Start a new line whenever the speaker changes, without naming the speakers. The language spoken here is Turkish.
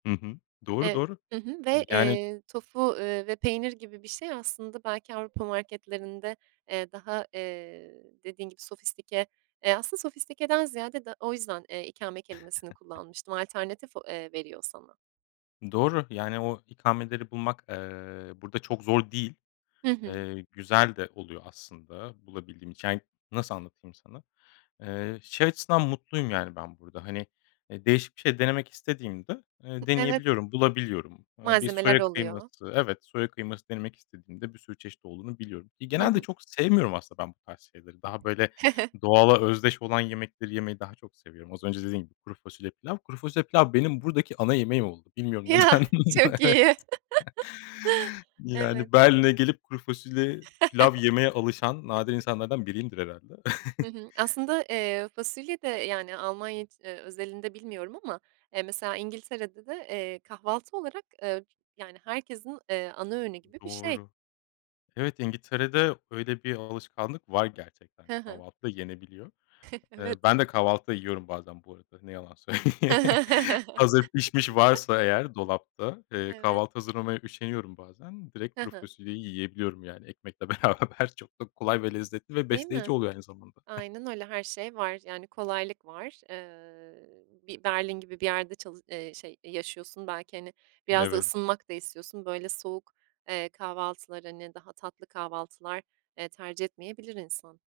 Hı hı. Doğru,
Ev
doğru.
Hı hı ve,
Yani
eee, tofu, eee, ve peynir gibi bir şey aslında belki Avrupa marketlerinde, eee, daha, eee, dediğin gibi sofistike eee, aslında sofistikeden ziyade da o yüzden, eee, ikame kelimesini kullanmıştım. Alternatif o eee, veriyor sana.
Doğru, yani o ikameleri bulmak, eee, burada çok zor değil.
Hı hı.
Eee, güzel de oluyor aslında bulabildiğim için, yani, nasıl anlatayım sana? Eee, şey açısından mutluyum yani ben burada, hani, eee, değişik bir şey denemek istediğimde,
Hı
eee,
Evet.
deneyebiliyorum, bulabiliyorum. Eee, bir
Malzemeler
soya kıyması
oluyor.
Evet, soya kıyması denemek istediğimde bir sürü çeşit olduğunu biliyorum. İii,
Hı
genelde
hı.
çok sevmiyorum aslında ben bu tarz şeyleri. Daha böyle doğala özdeş olan yemekleri yemeyi daha çok seviyorum. Az önce dediğim gibi; kuru fasulye, pilav. Kuru fasulye, pilav benim buradaki ana yemeğim oldu. Bilmiyorum,
Ya!
neden.
Çok
Evet.
iyi. Evet.
Yani Berlin'e gelip kuru fasulye, pilav yemeye alışan nadir insanlardan biriyimdir herhâlde.
Hı hı. Aslında, eee, fasulye de yani Almanya, eee, özelinde bilmiyorum ama, eee, mesela İngiltere'de de, eee, kahvaltı olarak, eee, yani herkesin, eee, ana öğünü gibi bir şey.
Doğru. Evet, İngiltere'de öyle bir alışkanlık var gerçekten.
Hı hı.
Kahvaltıda yenebiliyor. Eee,
Evet.
ben de kahvaltıda yiyorum bazen bu arada, ne yalan söyleyeyim. Hazır pişmiş varsa eğer dolapta, eee,
Evet.
kahvaltı hazırlamaya üşeniyorum bazen, direkt
Hı
kuru
hı.
fasulyeyi yiyebiliyorum yani ekmekle beraber. Çok da kolay ve lezzetli ve
Değil
besleyici
mi?
oluyor aynı zamanda.
Aynen öyle. Her şey var yani kolaylık var. Eee, bir Berlin gibi bir yerde çalı eee, şey, yaşıyorsun belki, hani, biraz da
Evet.
ısınmak da istiyorsun. Böyle soğuk, eee, kahvaltılar, hani, daha tatlı kahvaltılar, eee, tercih etmeyebilir insan.